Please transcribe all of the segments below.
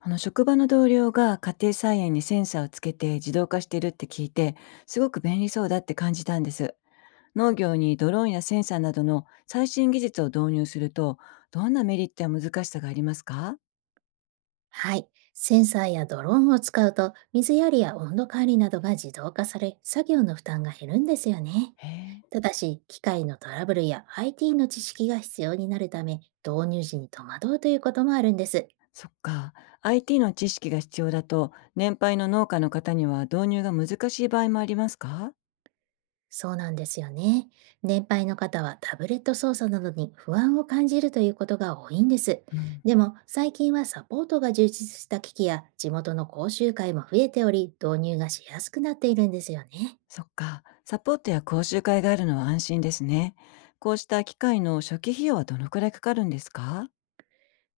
あの職場の同僚が家庭菜園にセンサーをつけて自動化してるって聞いて、すごく便利そうだって感じたんです。農業にドローンやセンサーなどの最新技術を導入すると、どんなメリットや難しさがありますか？はい。センサーやドローンを使うと、水やりや温度管理などが自動化され、作業の負担が減るんですよね。へえ。ただし、機械のトラブルや IT の知識が必要になるため、導入時に戸惑うということもあるんです。そっか。 IT の知識が必要だと年配の農家の方には導入が難しい場合もありますか？そうなんですよね。年配の方はタブレット操作などに不安を感じるということが多いんです。うん。でも、最近はサポートが充実した機器や地元の講習会も増えており、導入がしやすくなっているんですよね。そっか、サポートや講習会があるのは安心ですね。こうした機械の初期費用はどのくらいかかるんですか？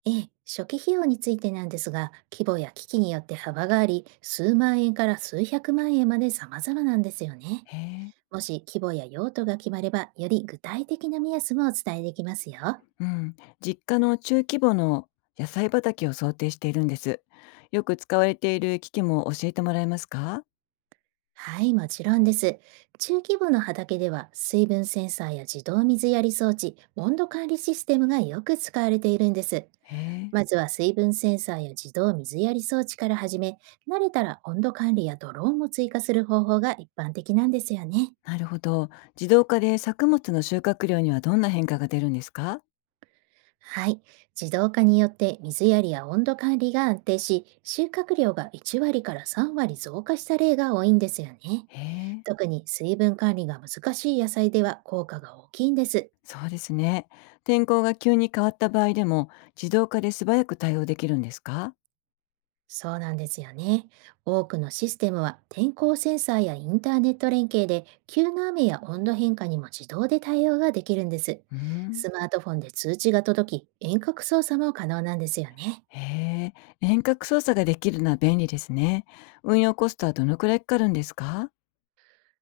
ええ、初期費用についてなんですが、規模や機器によって幅があり、数万円から数百万円まで様々なんですよね。へえ。もし規模や用途が決まれば、より具体的な目安もお伝えできますよ。うん、実家の中規模の野菜畑を想定しているんです。よく使われている機器も教えてもらえますか？はい、もちろんです。中規模の畑では、水分センサーや自動水やり装置、温度管理システムがよく使われているんです。へえ、まずは水分センサーや自動水やり装置から始め、慣れたら温度管理やドローンも追加する方法が一般的なんですよね。なるほど。自動化で作物の収穫量にはどんな変化が出るんですか？はい。自動化によって水やりや温度管理が安定し、収穫量が1割から3割増加した例が多いんですよね。へえ、特に水分管理が難しい野菜では効果が大きいんです。そうですね。天候が急に変わった場合でも自動化で素早く対応できるんですか？そうなんですよね。多くのシステムは天候センサーやインターネット連携で急な雨や温度変化にも自動で対応ができるんです。うん。スマートフォンで通知が届き、遠隔操作も可能なんですよね。へえ、遠隔操作ができるのは便利ですね。運用コストはどのくらいかかるんですか？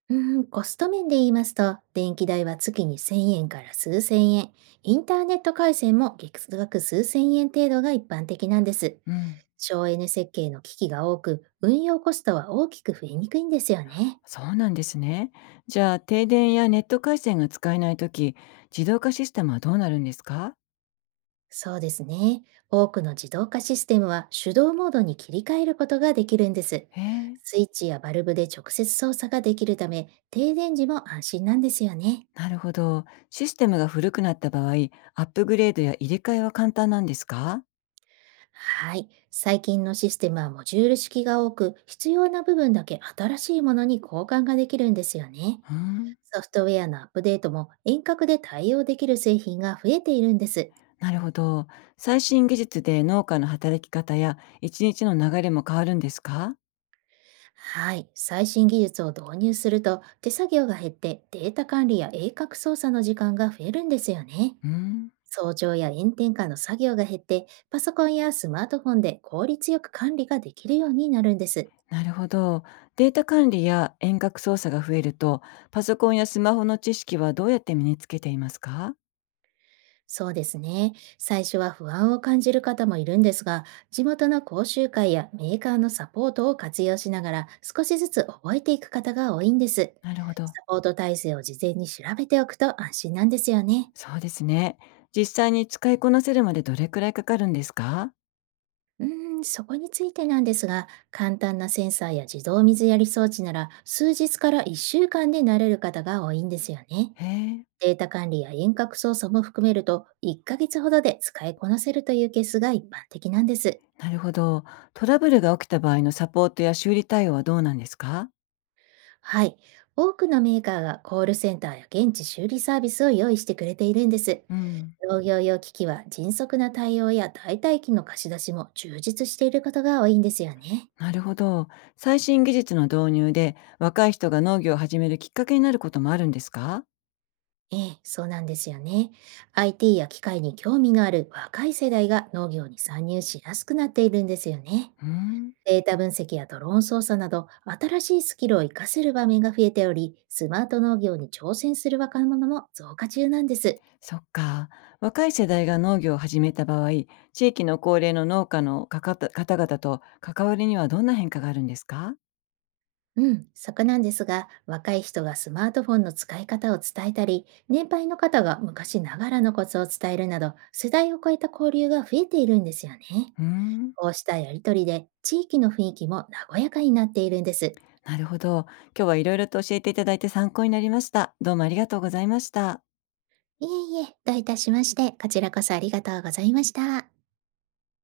うーん、コスト面で言いますと、電気代は月に1000円から数千円、インターネット回線も月額数千円程度が一般的なんです。うん。省エネ設計の機器が多く、運用コストは大きく増えにくいんですよね。そうなんですね。じゃあ、停電やネット回線が使えないとき、自動化システムはどうなるんですか？そうですね。多くの自動化システムは手動モードに切り替えることができるんです。へえ、スイッチやバルブで直接操作ができるため、停電時も安心なんですよね。なるほど。システムが古くなった場合、アップグレードや入れ替えは簡単なんですか？はい。最近のシステムはモジュール式が多く、必要な部分だけ新しいものに交換ができるんですよね。うん、ソフトウェアのアップデートも遠隔で対応できる製品が増えているんです。なるほど。最新技術で農家の働き方や一日の流れも変わるんですか？はい。最新技術を導入すると、手作業が減ってデータ管理や鋭角操作の時間が増えるんですよね。うん、早朝や炎天下の作業が減って、パソコンやスマートフォンで効率よく管理ができるようになるんです。なるほど。データ管理や遠隔操作が増えると、パソコンやスマホの知識はどうやって身につけていますか？そうですね。最初は不安を感じる方もいるんですが、地元の講習会やメーカーのサポートを活用しながら少しずつ覚えていく方が多いんです。なるほど。サポート体制を事前に調べておくと安心なんですよね。そうですね。実際に使いこなせるまでどれくらいかかるんですか？うーん、そこについてなんですが、簡単なセンサーや自動水やり装置なら数日から1週間で慣れる方が多いんですよね。へえ、データ管理や遠隔操作も含めると1ヶ月ほどで使いこなせるというケースが一般的なんです。なるほど。トラブルが起きた場合のサポートや修理対応はどうなんですか？はい。多くのメーカーがコールセンターや現地修理サービスを用意してくれているんです。うん。農業用機器は迅速な対応や代替機の貸し出しも充実していることが多いんですよね。なるほど。最新技術の導入で若い人が農業を始めるきっかけになることもあるんですか？ええ、そうなんですよね。IT や機械に興味のある若い世代が農業に参入しやすくなっているんですよね。うん。データ分析やドローン操作など新しいスキルを活かせる場面が増えており、スマート農業に挑戦する若者も増加中なんです。そっか。若い世代が農業を始めた場合、地域の高齢の農家のかかた方々と関わりにはどんな変化があるんですか？うん、そこなんですが、若い人がスマートフォンの使い方を伝えたり、年配の方が昔ながらのコツを伝えるなど、世代を超えた交流が増えているんですよね。うん。こうしたやりとりで、地域の雰囲気も和やかになっているんです。なるほど。今日はいろいろと教えていただいて参考になりました。どうもありがとうございました。いえいえ、どういたしまして、こちらこそありがとうございました。